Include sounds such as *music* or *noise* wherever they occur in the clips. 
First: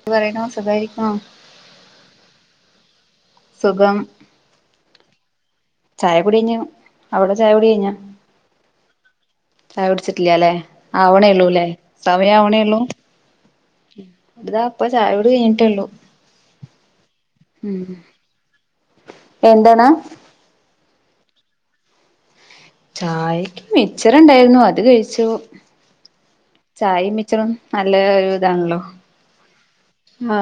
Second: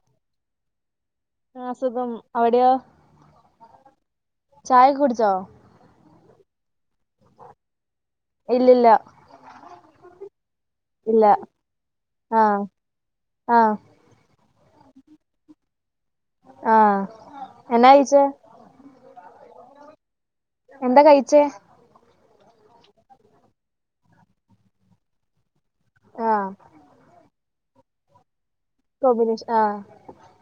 ന്തു പറിയിണു സുഖായിരിക്കണോ? ആഹ് സുഖം അവടെയോ? സുഖം ചായക്കെ കുടിച്ചോ ചായ കുടി കഴ്ഞ്ഞു അവ്ടെ ചായ കുടി കഴ്ഞ്ഞ ഇല്ലില്ല ചായ കുട്ച്ചിട്ടില്ല്യ ലേ ഇല്ല ആവ്ണേ ഒള്ളൂ ലേ സമയം ആവ്ണേ ആഹ് ഒള്ളൂ ആഹ് ഇതാ പ്പ ചായുടി കഴിഞ്ഞിട്ടേ ഒള്ളു ആ എന്നാ കയിച്ചേ എന്തണ് എന്താ കഴിച്ചേ ചായക്ക് മിച്ചർ ണ്ടായിര്ന്നു അത് കഴിച്ചു ആഹ് ചായിം മി ച്ചറും നല്ല ഒരു ഇതാണല്ലോ കോമ്പിനേഷൻ ആ ആ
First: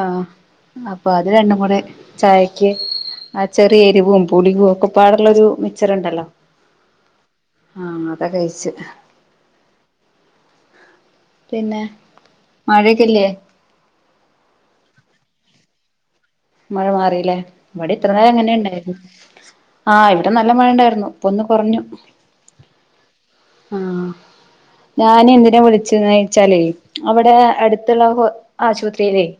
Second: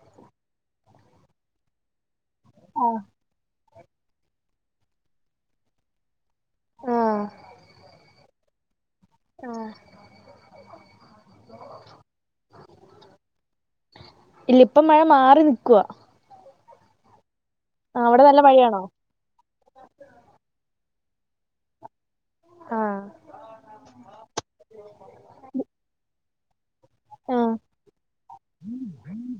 അപ്പൊ അത് രണ്ടും കൂടെ ചായയ്ക്ക് ആഹ് ആ ചെറിയ എരിവും പുളികും ഒക്കെ പാടള്ളരു മിക്ച്ചർ ഉണ്ടല്ലോ ആഹ് ആ അത് കയ്ച്ച് ആഹ് പിന്നെ മഴക്കെ ല്ലേ ഇല്ല ഇപ്പം മഴ മാറി നിക്കുവാ മഴ മാറി ലേ ഇവടിം ആ, ഇത്ര അവിടെ നേരം നല്ല ഇങ്ങനെ മഴയാണോ ഇണ്ടായിരുന്നു ആ ഇവിടെ നല്ല മഴ ണ്ടായ്രുന്നു പ്പൊന്ന് കൊറഞ്ഞു ആഹ് ആ ഞാന് എന്തിന വിളിച്ചു ന്നോയ്ച്ചാലേ അവിടെ ആഹ് അട്ത്ത്ള്ള ഹോ ആശുപത്രീലേയ്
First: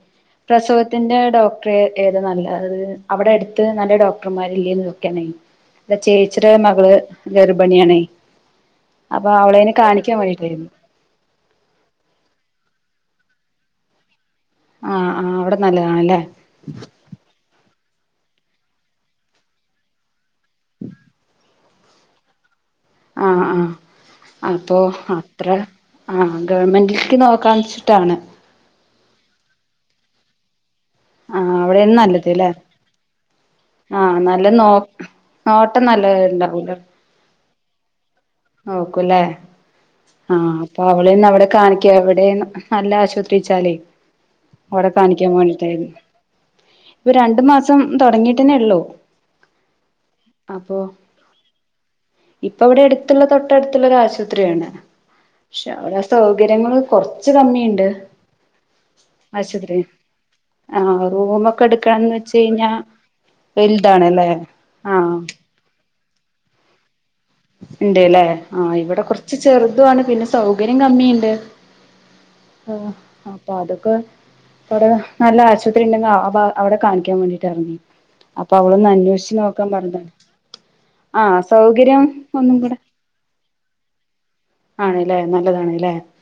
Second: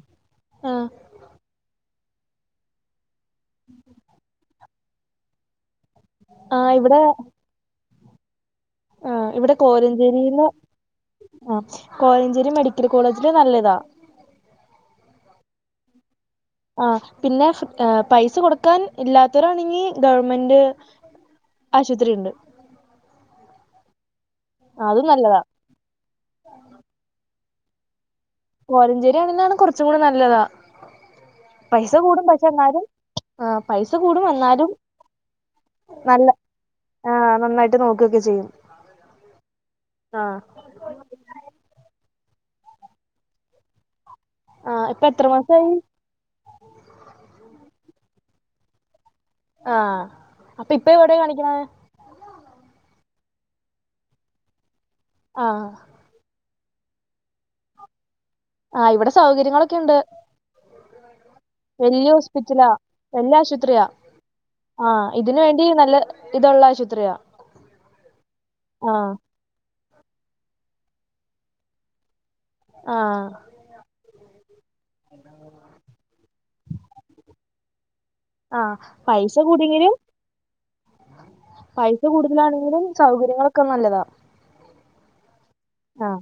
ആഹ് പ്രസവത്തിന്റെ ഡോക്ടറെ ഏതാ നല്ല അത് അവടെ അട്ത്ത് നല്ല ഡോക്ടർമാര്ല്ലേന്ന് *unintelligible* ഇന്റെ ചേച്ച്ടൊര് ആഹ് മകള് ഇവിടെ ഗർഭിണിയാണേ യ് ആ ഇവ്ടെ കോലഞ്ചേരീന്ന് വേണ്ടിട്ടായിരുന്നു ആ കോലഞ്ചേരി മെഡിക്കൽ കോളേജില് നല്ലതാ ആ ആ അവ്ടെ നല്ലതാണ് ല്ലേ ആ പിന്നെ ഫ്‌ പൈസ കൊട്ക്കാൻ ഇല്ലാത്തോരാണെങ്കി ഗവൺമെന്റ് ആശുപത്രി ഉണ്ട് ആ ആ അപ്പോ അതും നല്ലതാ അത്ര ആ ഗവൺമെൻറ്റിൽക്ക് നോക്കാന്ന്ച്ച്ട്ടാണ് കോലഞ്ചേരിയാണെന്നാണ് കൊറച്ചും കൂടി നല്ലതാ ആ പൈസ അവ്ടെയന്ന് കൂടും ന്നല്ലത് പക്ഷെ ലേ എന്നാലും ആഹ് പൈസ ആ കൂടും നല്ല നോ എന്നാലും നോട്ടം നല്ലത് ഇണ്ടാവൂല ആ നന്നായിട്ട് നോക്കെക്കെ ചെയ്യും നോക്കുംല്ലെ ആ ആഹ് അപ്പൊ അവളെ ഒന്ന് അവിടെ കാണിയ്ക്ക എവിടെ നല്ല ആശുപത്രിച്ചാലേയ് ആഹ് അവിടെ ഇപ്പ എത്ര കാണിക്കാൻ മാസായി മാണ്ടീട്ടായ്ര്ന്ന് ഇപ്പൊ രണ്ടു മാസം തൊടങ്ങിട്ടന്നേ എള്ളൂ ആ അപ്പ ഇപ്പ എവ്ടേ കാണിക്ക്‌ണത് ഇപ്പൊ വ്ടെ എട്ത്ത്ള്ള തൊട്ടട്ത്ത്ള്ളൊരു ആശുപത്രിയാണ് ആഹ് പക്ഷെ അവ്ടെ സൗകര്യങ്ങള് കൊർച്ച് കമ്മിണ്ട് ആ ഇവ്ടെ സൗകര്യങ്ങളൊക്കെ യുണ്ട് ആ റൂമൊക്കെ എടുക്കാന്ന് വെച്ച് ഹോസ്പിറ്റലാ കഴിഞ്ഞാ വല്യ വൽതാണ് അല്ലേ ആ വൃത്തിയും നല്ല ഇതൊള്ള ആശുപത്രിയാണ് ഇണ്ട്ല്ലേ ആഹ് ഇവിടെ കൊറച്ച് ചെറുതാണ് പിന്നെ സൗകര്യം കമ്മിയുണ്ട് ആഹ് അപ്പൊ അതൊക്കെ വേറെ നല്ല ആശുപത്രി ഉണ്ടെങ്കി അവിടെ കാണിക്കാൻ വേണ്ടിട്ട് ആയിരുന്നു അപ്പൊ ആഹ് അവളൊന്ന് അന്വേഷിച്ച് പൈസ നോക്കാൻ കൂടിയെങ്കിലും പറഞ്ഞ് ആഹ് സൗകര്യം ഒന്നും ഇതിലാണെങ്കിലും സൗകര്യങ്ങളൊക്കെ നല്ലതാ ആണ്ല്ലേ നല്ലതാണ് ആഹ്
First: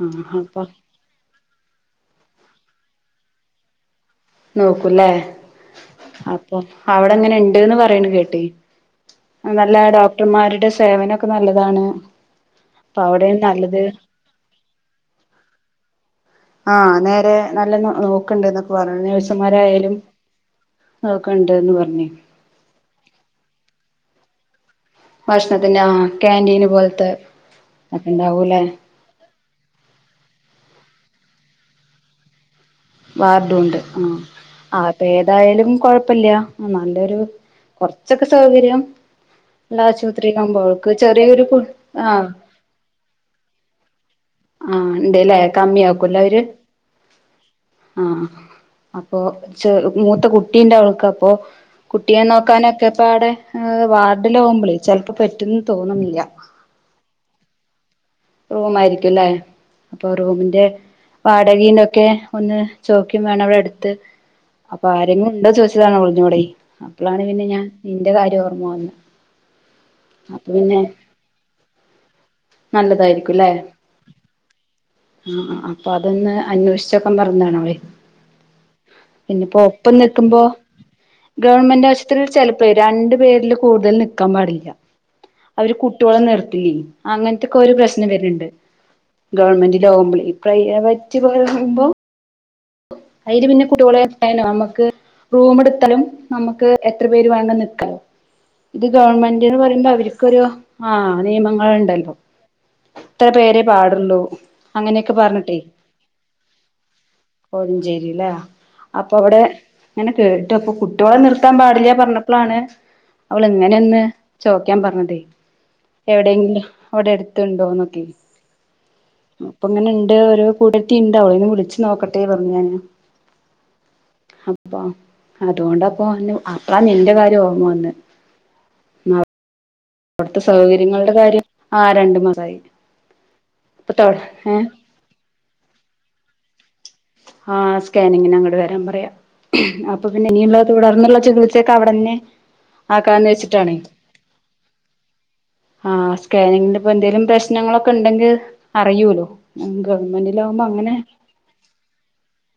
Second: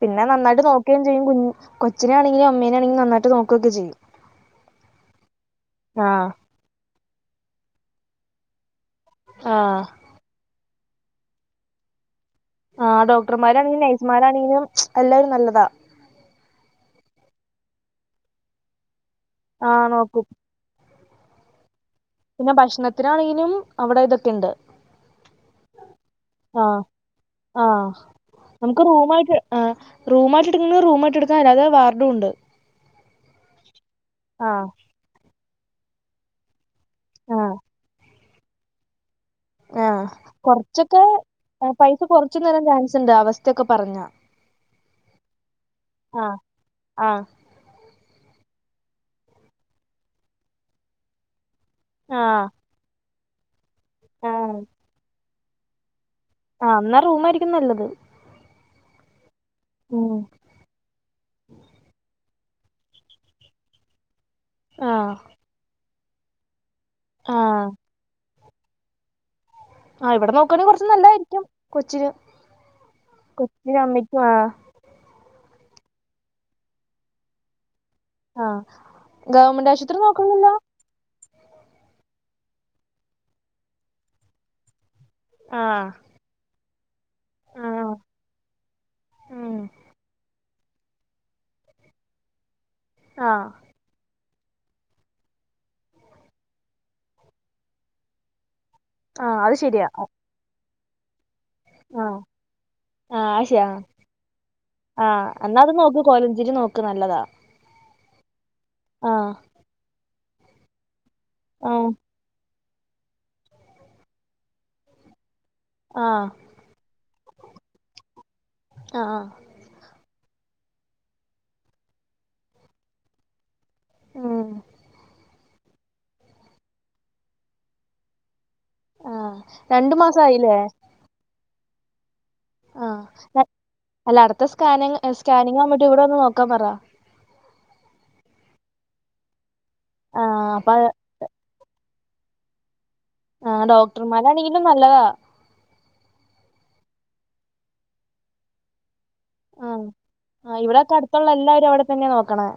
പിന്നെ നന്നായിട്ട് നോക്ക് കെ ചെയ്യും കുഞ്ഞ് കൊച്ചിനെയാണെങ്കിലും അമ്മേനെണിങ്കിലും നാന്നായിട്ട് നോക്കക്കെ ചെയ്യും നോക്കുംല്ലേ ആഹ് അപ്പൊ അവിടങ്ങനെ ഇണ്ട്ന്ന് പറയണ് കേട്ട് ആഹ് നല്ല ഡോക്ടർമാരുടെ സേവനൊക്കെ നല്ലതാണ് അപ്പൊ ആഹ് അവിടെയും ഡോക്ടർമാരാണെങ്കിലും നല്ലത് നേഴ്സുമാരാണെങ്കിലും എല്ലാരും നല്ലതാ ആഹ് നേരെ നല്ല ന നോക്കണ്ട് എന്നൊക്കെ പറഞ്ഞു ആ നേഴ്സന്മാരായാലും നോക്കും നോക്ക്ണ് ണ്ട്ന്ന് പറഞ്ഞ് പിന്നെ ഭക്ഷണത്തിനാണെങ്കിലും അവിടെ ഇതൊക്കെ ഇണ്ട് ഭക്ഷണത്തിന് ആ കാന്റീന് പോലത്തെ ആ അത് ഇണ്ടാവൂല്ലേ നമുക്ക് റൂമായിട്ട് ആഹ് റൂമായിട്ട് എടുക്കുന്നേ റൂമായിട്ട് എടുക്കാം അല്ലാതെ വാർഡും ഉണ്ട് വാർഡും ഉണ്ട് ആഹ് ആ അപ്പൊ ഏതായാലും കൊഴപ്പല്ല ആ നല്ലൊരു ആ കൊറച്ചൊക്കെ സൗകര്യം ആ എല്ലാം ആശുപത്രി ആകുമ്പോ ഓൾക്ക് ചെറിയൊരു കു ആഹ് *unintelligible* എന്ത് അവസ്ഥയൊക്കെ പറഞ്ഞൊ ആഹ് ഇണ്ട്ല്ലേ കമ്മി ആക്കുംല്ലെ ആ അവര് ആ ആഹ് അപ്പൊ ചെറു മൂത്ത കുട്ടീണ്ട് അവൾക്കപ്പോ കുട്ടിയെ ആ നോക്കാനൊക്കെ ഇപ്പൊ അവിടെ ആ വാർഡിലാകുമ്പളെ ചെലപ്പോ പറ്റുന്ന് തോന്ന്ണ്ല്ല ആഹ് എന്നാ റൂം ആയിരിക്കും നല്ലത് റൂമായിരിക്കുംല്ലേ അപ്പൊ ഉം റൂമിന്റെ വാടകേം ഇതൊക്കെ ഒന്ന് ചോദിക്കേം വേണം അവിടട്ത്ത് അപ്പൊ ആ ആരെങ്കിലും ഉണ്ടോ ചോദിച്ചതാണ് അവളെന്നോടേയ് - അപ്പളാണ് ആ പിന്നെ ഞാൻ നിന്റെ കാര്യം ഓർമ്മ വന്നത് ആഹ് ഇവിടെ നോക്ക്വാണങ്കിൽ കൊറച്ചു നല്ലാതായിരിക്കും കൊച്ചിന് അതായിരിക്കുംല്ലേ കൊച്ചിനും അമ്മയ്ക്കും ആ ആഹ് ആഹ് അപ്പൊ അതൊന്ന് അന്വേഷിച്ച്വെക്കാൻ പറഞ്ഞാണവളേയ് ആ പിന്നെപ്പോ ഗവൺമെന്റ് ഒപ്പം ആശുപത്രി നിക്കുമ്പോ നോക്കണമല്ലോ ഗവൺമെന്റ് ആശുപത്രിയിൽ ചെലപ്പോ രണ്ടു പേരില് കൂടുതൽ നിക്കാൻ പാടില്ല ആ അവര് കുട്വോളെ നിർത്തി അങ്ങനൊത്തെക്കെ ആ ഒരു പ്രശ്ന അങ്ങനെയിതിണ്ട് ഉം ഗവൺമെന്റിലാവുമ്പളേയ് പ്രൈവറ്റ് പോകുമ്പോ അയില് ആഹ് പിന്നെ കുട്വോളേ എനോ നമ്മുക്ക് റൂമെടുത്താലും നമുക്ക് എത്ര പേര് വേണോലും നിക്കാം ഇത് ആഹ് അത് ഗവൺമെന്റ്ന്ന് ശരിയാ പറയുമ്പോ അവർക്കൊരു ആഹ് നിയമം അ ഉണ്ടല്ലോ ആഹ് ആഹ് ഇത്ര അത് പേരെ ശരിയാ പാടുള്ളൂ അങ്ങനെയൊക്കെ ആഹ് പറഞ്ഞിട്ടേ എന്നാ അത് നോക്ക് കോലഞ്ചേരി നോക്ക് നല്ലതാ കോഴഞ്ചേരില്ലേ അപ്പൊ ആഹ് അവിടെ ഇങ്ങനെ കേട്വപ്പൊ കു ട്ട്യോളെ നിർത്താൻ ആഹ് പാടില്ല പറഞ്ഞപ്പോളാണ് അവള് ഇങ്ങനെ ഒന്ന് ചോദിക്കാൻ പറഞ്ഞതേ ആഹ് എവിടെയെങ്കിലും അവിടെ അടുത്തുണ്ടോന്നൊക്കെ ആഹ് അപ്പ ഇങ്ങനെ ഇണ്ട് ഓരോ കൂടത്തി ഉണ്ടാവളോടൊന്ന് വിളിച്ചിട്ട് നോക്കട്ടെ പറഞ്ഞു ഞാൻ ഉം അപ്പൊ അതുകൊണ്ടപ്പോ അപ നിന്റെ കാര്യം ഓർമ്മ വന്നെ ആഹ് രണ്ടു അവിടുത്തെ മാസായില്ലേ സൗകര്യങ്ങളുടെ കാര്യം ആ രണ്ടു മാറായി ആഞ അല്ല അടുത്ത സ്കാനി സ്കാനിങ് ആവുമ്പോട്ട് ഇവിടെ വന്ന് നോക്കാൻ പറ ആ സ്കാനിങ്ങിന് അങ്ങട്ട് വരാൻ പറയാം അപ്പൊ പിന്നെ ഇനി ആഹ് ഉള്ള അപ്പൊ തുടർന്നുള്ള ചികി ത്സയൊക്കവിടന്നെ ആ ക ആഹ് ഡോക്ടർമാരാണെങ്കിലും നല്ലതാ ആഹ് സ്കാനിങ്ങിന്റെ ഇപ്പ എന്തേങ്കിലും പ്രശ്നങ്ങളൊക്കെ ഉണ്ടെങ്കിൽ അറിയുല്ലോ ആ ഹ്ആഹ് ഇവിടെക്കെ അടുത്തുള്ള എല്ലാവരും അവിടെ തന്നെ നോക്കണെ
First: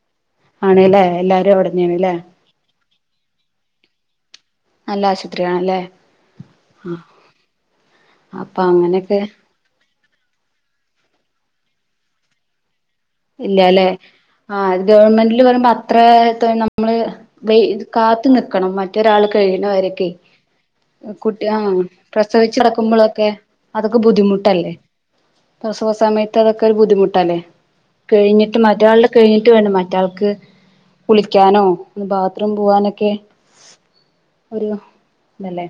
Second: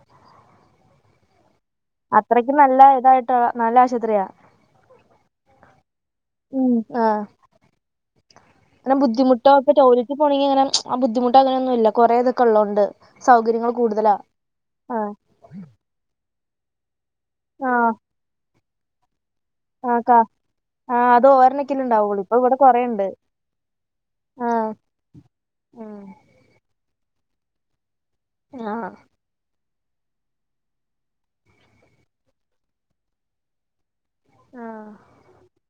ആണല്ലേ എല്ലാരും അവിടെ അത്രയ്ക്കും നല്ല ഇതായിട്ടാ നല്ല ആശുപത്രിയാ നല്ല ആശുപത്രിയാണല്ലേ ഉം ആ ആഹ് അപ്പൊ അങ്ങനെയൊക്കെ ഇപ്പ ടോലറ്റ് പോണമെങ്കി അങ്ങനെ ബുദ്ധിമുട്ടങ്ങനൊന്നും ഇല്ല കുറേതൊക്കെ ഉള്ളോണ്ട് സൗകര്യങ്ങൾ ഇല്ലല്ലെ കൂടുതലാ ആത് ആഹ് ഗവൺമെന്റ് ന്റ് പറയുമ്പോ അത്ര നമ്മള് ആഹ് കാത്ത് നിക്കണം മറ്റൊരാൾ ആഹ് കഴിയുന്നവരൊക്കെ കാ ആഹ് അത് കുട്ടി ആ ഒരെണ്ണക്കല്ലേ ഉണ്ടാവുള്ളൂ ഇപ്പൊ ഇവിടെ പ്രസവിച്ച് കൊറേണ്ട് കിടക്കുമ്പോഴൊക്കെ അതൊക്കെ ആഹ് ബുദ്ധിമുട്ടല്ലേ പ്രസവ സമയത്ത് അതൊക്കെ ഒരു ബുദ്ധിമുട്ടല്ലേ കഴിഞ്ഞിട്ട് ആഹ് മറ്റയാളുള്ള കഴിഞ്ഞിട്ട് വേണം മറ്റാൾക്ക് കുളിക്കാനോ ബാത്റൂം പോവാനൊക്കെ ഒരു ഇതല്ലേ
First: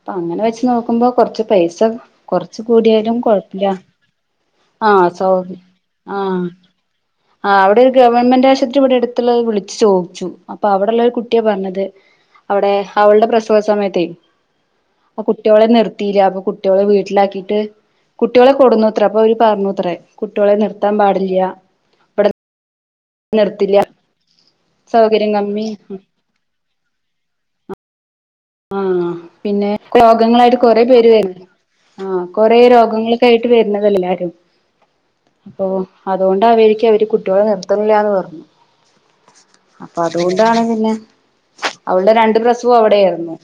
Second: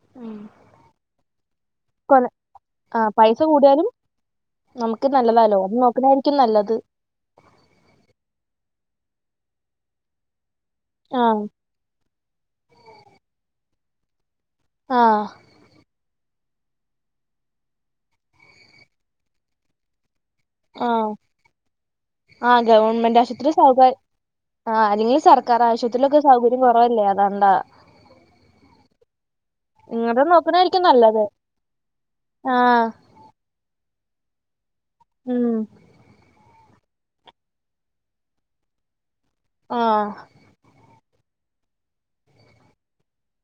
അപ്പ അങ്ങനെ വെച്ച് നോക്കുമ്പോ കുറച്ച് പൈസ കൊല കുറച്ച് ആഹ് കൂടിയാലും പൈസ കുഴപ്പമില്ല കൂടിയാലും ആഹ് നമുക്ക് നല്ലതാലോ സൗകര്യ നോക്കണായിരിക്കും നല്ലത് ആഹ് അവിടെ ഒരു ഗവൺമെന്റ് ആശുപത്രി ഇവിടെ അടുത്തുള്ളത് വിളിച്ചു ചോദിച്ചു അപ്പൊ അവിടെള്ള ഒരു കുട്ടിയാ ആഹ് പറഞ്ഞത് അവിടെ അവളുടെ പ്രസവ സമയത്തേ ആ ആഹ് കുട്ടികളെ നിർത്തില്ല അപ്പൊ കുട്ടികളെ വീട്ടിലാക്കിട്ട് കുട്ടികളെ കൊടുന്നുത്ര അപ്പൊ അവര് പറഞ്ഞൂത്രേ കുട്ടികളെ നിർത്താൻ ആഹ് പാടില്ല ഇവിടെ ആഹ് ഗവൺമെന്റ് ആശുപത്രി നിർത്തില്ല സൗകാര്യ ആഹ് അല്ലെങ്കിൽ സൗകര്യം സർക്കാർ കമ്മി ആശുപത്രിയിലൊക്കെ സൗകര്യം കുറവല്ലേ അതാണ്ടാ ആഹ് പിന്നെ ഇങ്ങട് രോഗങ്ങളായിട്ട് കൊറെ നോക്കണായിരിക്കും പേര് നല്ലത് വരുന്നു ആ കൊറേ ആഹ് രോഗങ്ങൾ ക്കെ ആയിട്ട് വരുന്നതല്ലെ എല്ലാരും ഉം അപ്പൊ അതുകൊണ്ട് അവേരിക്കാം അവര് കുട്ടികൾ നിർത്ത ത്തണില്ല പറഞ്ഞത് അപ്പൊ ആഹ് അതൊണ്ട് ഇതാണ് പിന്നെ അവളുടെ രണ്ട് പ്രസവം അവിടെ ആയിരുന്നു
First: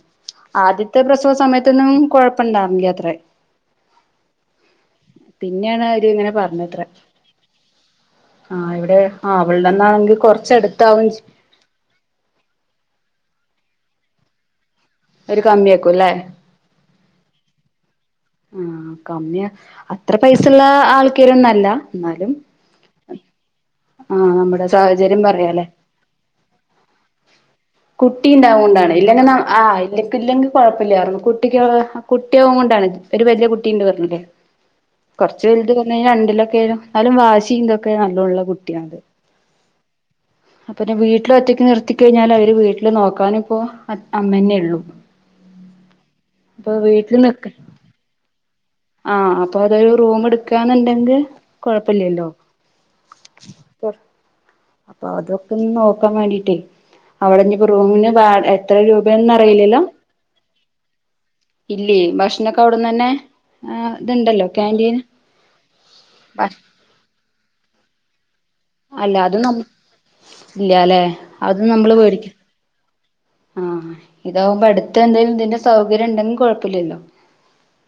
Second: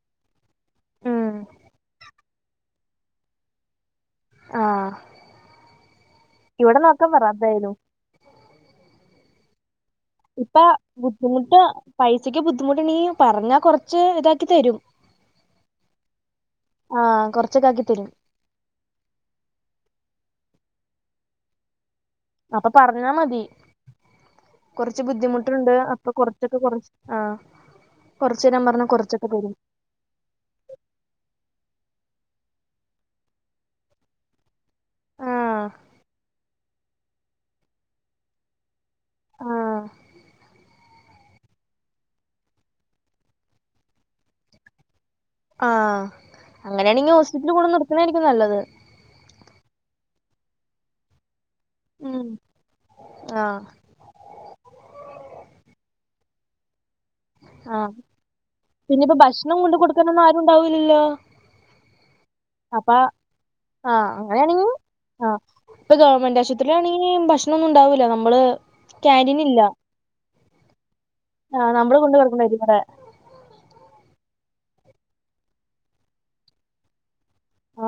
ആദ്യത്തെ ഉം പ്രസവ സമയത്തൊന്നും കൊഴപ്പുണ്ടാർന്നില്ലത്ര ആഹ് പിന്നെയാണ് അവര് ഇങ്ങനെ ഇവിടെ പറഞ്ഞത്ര നോക്കാൻ പറ എന്തായാലും ആഹ് ഇവിടെ ആ അവിള്ടെന്നാണെങ്കിൽ ഇപ്പ ബുദ്ധിമുട്ട് പൈസക്ക് ബുദ്ധിമുട്ട്ണ്ട്ങ്കീ പറഞ്ഞാ കൊറച്ച് ഇതാക്കി തരും അവര് കമ്മിയാക്കും അല്ലേ ആഹ് കൊറച്ചൊക്കെ ആക്കി തരും ആഹ് കമ്മിയ അത്ര പൈസുള്ള ആൾക്കാരൊന്നുംല്ല എന്നാലും അപ്പൊ പറഞ്ഞാ മതി ആഹ് നമ്മുടെ കുറച്ച് സാഹചര്യം പറയാല്ലേ ബുദ്ധിമുട്ടുണ്ട് അപ്പൊ കൊറച്ചൊക്കെ കുറച്ച് ആഹ് കുട്ടി ഉണ്ടാവു കൊണ്ടാണ് ഇല്ലെങ്കി ആഹ് ഇല്ലെങ്കി ഇല്ലെങ്കി കൊഴപ്പല്ലായിരുന്നു കുട്ടിക്ക് കുട്ടിയും കൊണ്ടാണ് ഒരു വലിയ കുട്ടീണ്ട് പറഞ്ഞില്ലേ കുറച്ച് ആഹ് വലുത് പറഞ്ഞു കഴിഞ്ഞാ രണ്ടിലൊക്കെ എന്നാലും വാഷിം ഇതൊക്കെ നല്ലള്ള കുട്ടിയാ ആഹ് അപ്പരം വീട്ടില് ഒറ്റയ്ക്ക് നിർത്തി കഴിഞ്ഞാല് ഇവര് വീട്ടില് നോക്കാനിപ്പോ അമ്മേന്നേള്ളൂ ആഹ് അങ്ങനെയാണെങ്കി നിക്ക ഹോസ്പിറ്റൽ കൂടെ നിർത്ത്ന്നായിരിക്കും നല്ലത് ആഹ് അപ്പൊ അവര് റൂം എടുക്കാന്ന്ണ്ടെങ്കിൽ ഉം കൊഴപ്പല്ലല്ലോ ആഹ് അപ്പൊ അതൊക്കൊന്ന് നോക്കാൻ വേണ്ടിട്ടേ അവിടെ ഇഞ്ഞ്പ്പോ ആഹ് റൂമിന് വ എത്ര പിന്നെ ഇപ്പ രൂപന്ന് ഭക്ഷണം കൊണ്ട് അറിയിലല്ലോ കൊടുക്കാനൊന്നും ആരും ഉണ്ടാവൂലല്ലോ ഇല്ല ഭക്ഷണൊക്കെ അവ അപ്പ ടുന്നന്നെ ആഹ് ഇത്ണ്ടല്ലോ അങ്ങനെയാണെങ്കി കാന്റീന് ഭ നിക്കാണെങ്കി ഭക്ഷണൊന്നും ഉണ്ടാവൂല്ല നമ്മള് അല്ല ക്യാന്റീൻ അതും ഇല്ല നമ ഇല്ലാല്ലേ ആഹ് നമ്മള് കൊണ്ട് കൊടുക്കുന്ന ഇവിടെ ആഹ് ഇതാവുമ്പോ അടുത്ത് എന്തേലും ഇതിന്റെ സൗകര്യം ഉണ്ടെങ്കി കൊഴപ്പല്ലല്ലോ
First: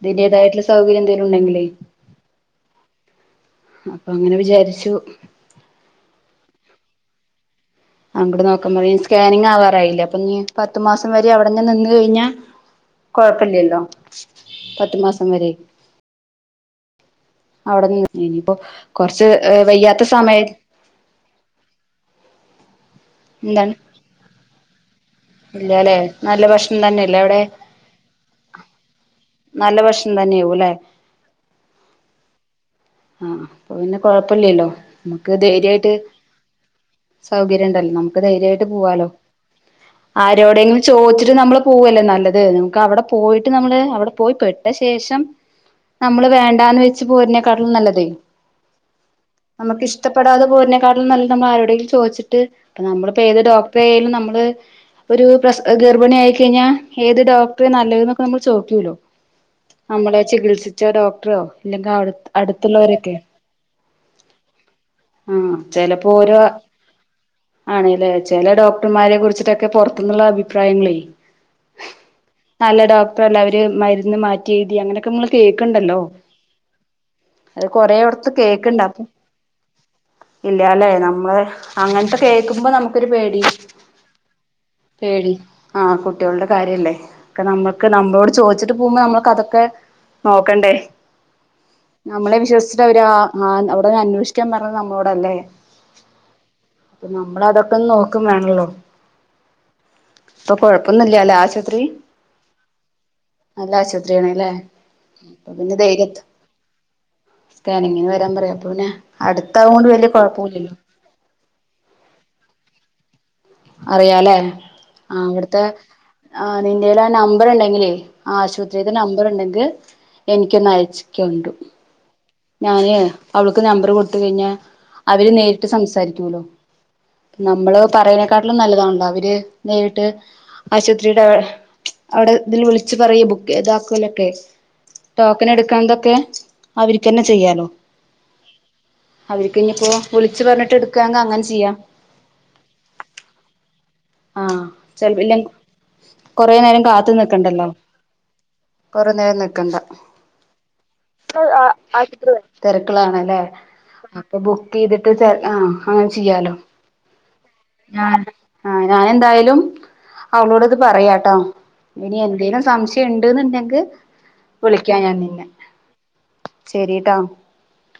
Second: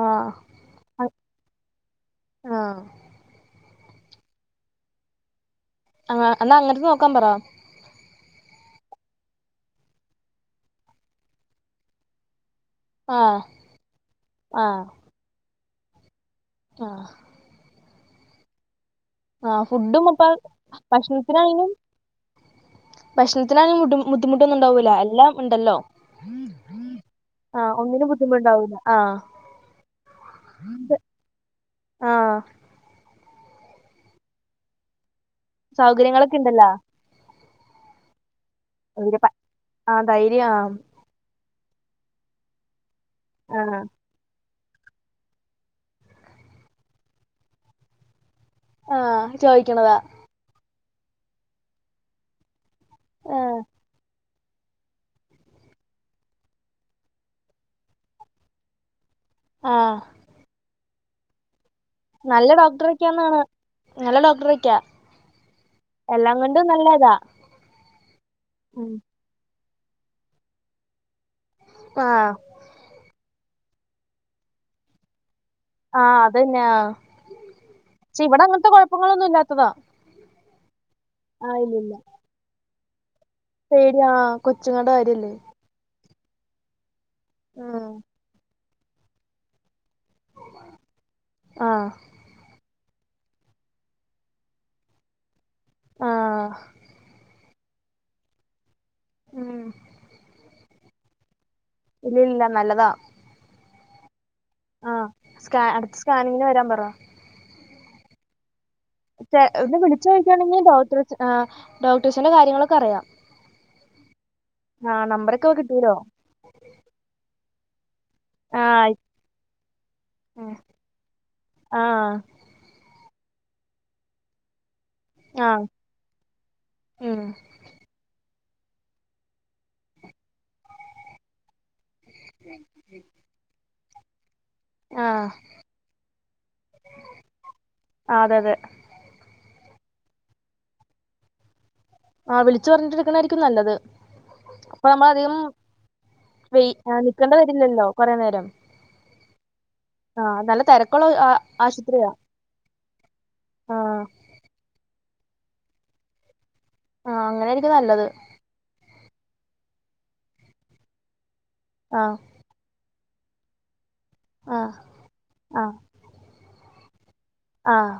ആഹ് സൗകര്യം എന്തേലും ഉണ്ടെങ്കിലേ ആഹ് അപ്പൊ അങ്ങനെ വിചാരിച്ചു ആഹ് എന്നാ അങ്ങട്ട് നോക്കാൻ പറാ അങ്ങട്ട് നോക്കാൻ പറയാൻ സ്കാനിങ് ആവാറായില്ലേ അപ്പം ഇഞ്ഞി പത്ത് മാസം വരെ അവിടെ തന്നെ നിന്ന് കഴിഞ്ഞാ ആഹ് കൊഴപ്പല്ലല്ലോ ആഹ് പത്തു മാസം വരെ ആഹ് അവിടെ നി ഇനിയിപ്പോ കൊറച്ച് വയ്യാത്ത സമയ ഭക്ഷണത്തിനായനും എന്താണ് ഭക്ഷണത്തിനായണും ബുദ്ധിമു ബുദ്ധിമുട്ടൊന്നും ഉണ്ടാവൂല്ല എല്ലാം ഉണ്ടല്ലോ ഇല്ലല്ലെ നല്ല ഭക്ഷണം തന്നെയല്ലേ അവിടെ ആഹ് ഒന്നിനും ബു ദ്ധിമുട്ട്ണ്ടാവുല്ല ആഹ് നല്ല ഭക്ഷണം തന്നെയാവും ല്ലേ ആഹ് ആഹ് അപ്പൊ പിന്നെ കൊഴപ്പല്ലല്ലോ നമ്മുക്ക് ധൈര്യായിട്ട് സൗകര്യങ്ങളൊക്കെ ഉണ്ടല്ലോ സൗകര്യണ്ടല്ലോ നമുക്ക് ധൈര്യായിട്ട് പോവാലോ ഒരു പ ആഹ് ധൈര്യം ആഹ് ആരോടെങ്കിലും ചോയിച്ചിട്ട് നമ്മള് പോവല്ലേ നല്ലത് നമുക്ക് അവിടെ പോയിട്ട് നമ്മള് ആഹ് അവിടെ പോയി പെ ട്ട ശേഷം നമ്മള് വേണ്ടാന്ന് വെച്ച് പോര്ന്നേക്കാട്ടിലും നല്ലതെ ആഹ് നമക്ക് ചോദിക്കണതാ ഇഷ്ടപ്പെടാതെ പോരുന്നേക്കാട്ടിലും നല്ല നമ്മൾ ആരോടെങ്കിലും ചോയിച്ചിട്ട് ഇപ്പ നമ്മളിപ്പോ ഏത് ആഹ് ഡോക്ടറെ ആയാലും നമ്മള് ഒരു പ്ര ഗർഭണി ആയി കഴിഞ്ഞാ ഏത് ഡോക്ടറ് നല്ലത് എന്നൊക്കെ നമ്മൾ ചോയിക്കൂല്ലോ ആഹ് നമ്മളെ ചികിത്സിച്ചാ ഡോക്ടറോ ഇല്ലെങ്കി അവിടെ നല്ല ഡോക്ടറൊക്കെന്നാണ് നല്ല ഡോക്ടറൊക്കാ ആഹ് ചെലപ്പോ ഓരോ ആണ് ല്ലേ ചെല ഉം ഡോക്ടർമാരെ കുറിച്ചിട്ടൊക്കെ പൊറത്ത്ന്ന്ള്ള അഭിപ്രായങ്ങളേ ആഹ് നല്ല ഡോക്ടറല്ല അവര് മരുന്ന് മാറ്റി എഴുതി അങ്ങനൊക്കെ നമ്മള് കേക്ക്ണ്ടല്ലോ ആഹ് അതന്നെ ആഹ് അത് പക്ഷെ കൊറേയൊടത്ത് ഇവിടെ അങ്ങനത്തെ കേക്ക്ണ്ട് അപ്പൊ കുഴപ്പങ്ങളൊന്നും ഇല്ലാത്തതാ ഇല്ലാല്ലേ നമ്മളെ ആഹ് ഇല്ലില്ല അങ്ങന്ത്തെ കേൾക്കുമ്പോ നമുക്കൊരു പേടി പേടിയാ കൊച്ചുങ്ങടെ കാര്യല്ലേ പേടി ആഹ് കുട്ടികളുടെ കാര്യല്ലേ ഒക്കെ നമ്മക്ക് ആഹ് നമ്മളോട് ചോയിച്ചിട്ട് പോവുമ്പോ നമ്മൾക്ക് അതൊക്കെ നോക്കണ്ടേ ആഹ് നമ്മളെ വിശ്വസിച്ചിട്ട് അവര് ആഹ് ആ അവിടെ അന്വേഷിക്കാൻ പറഞ്ഞത് നമ്മളോടല്ലേ ആഹ് നമ്മള് അതൊക്കൊന്ന് നോക്കും വേണല്ലോ ഉം കൊഴപ്പൊന്നുല്ലല്ലേ ആശുപത്രി ഇല്ല ഇല്ല നല്ലതാ നല്ല ആശുപത്രിയാണല്ലേ ആഹ് സ്കാ അടുത്ത ധൈര്യത്ത് സ്കാനിങ്ങിന് വരാൻ പറ സ്കാനിങ്ങിന് വരാൻ പറയാം അപ്പൊ പിന്നെ അടുത്താവൊണ്ട് വലിയ കൊഴപ്പന്നൂല്ല ആഹ് ഡോക്ടേഴ്സിന്റെ കാര്യങ്ങളൊക്കെ അറിയാം അറിയാല്ലേ ആ നമ്പറൊക്കെ അവിടുത്തെ കിട്ടൂലോ ആഹ് നിന്റെൽ ആ നമ്പർ ഉണ്ടെങ്കിലേ ആ ആശുപത്രിയുടെ നമ്പർ ഉണ്ടെങ്കിൽ ഉം. എനിക്കൊന്ന് അയച്ചക്കണ്ടു ആ ഞാന് അവൾക്ക് നമ്പർ കൊടുത്ത് പിന്നെ അവര് ആ നേരിട്ട് സംസാരിക്കുമല്ലോ ഉം നമ്മള് പറയണ കാട്ടിലും നല്ലതാണല്ലോ അവര് നേരിട്ട് ആശുപത്രിയുടെ അവിടെ ഇതിൽ വിളിച്ചു പറയ ബുക്ക് ചെയ്താക്കലൊക്കെ ആ ടോക്കൻ എടുക്കണതൊക്കെ അവർക്ക് തന്നെ ചെയ്യാലോ ആ അതെ അതെ അവർക്ക് ഇനി ഇപ്പോ വിളിച്ച് പറഞ്ഞിട്ട് എടുക്കാങ്കെ അങ്ങനെ ചെയ്യാം ആഹ് വിളിച്ചു പറഞ്ഞിട്ട് എടുക്കണായിരിക്കും നല്ലത് ആഹഹ് അപ്പൊ ചെ നമ്മൾ അധികം ഇല്ലെങ്കി കൊറെ വെയി നേരം കാത്തു നിൽക്കേണ്ട നിക്കണ്ടല്ലോ വരില്ലല്ലോ കുറെ നേരം കൊറേ നേരം നിക്കണ്ട ആ നല്ല തിരക്കുള്ള ആ- അഹ് ആഹ് ആശുപത്രിയാ ആശുത്രി തിരക്കളാണല്ലേ ആ അപ്പൊ ബുക്ക് ചെയ്തിട്ട് ആ അങ്ങനെ ചെയ്യാലോ ആഹ് അങ്ങനായിരിക്കും നല്ലത് ഞാൻ ആഹ് ഞാൻ എന്തായാലും അവളോട് ഇത് പറയാട്ടോ ആ ഇനി എന്തേലും സംശയം ഉണ്ട്ന്ന്ണ്ടെങ്കിൽ ആ വിളിക്കാം ഞാൻ ശരി ട്ടോ ആഹ്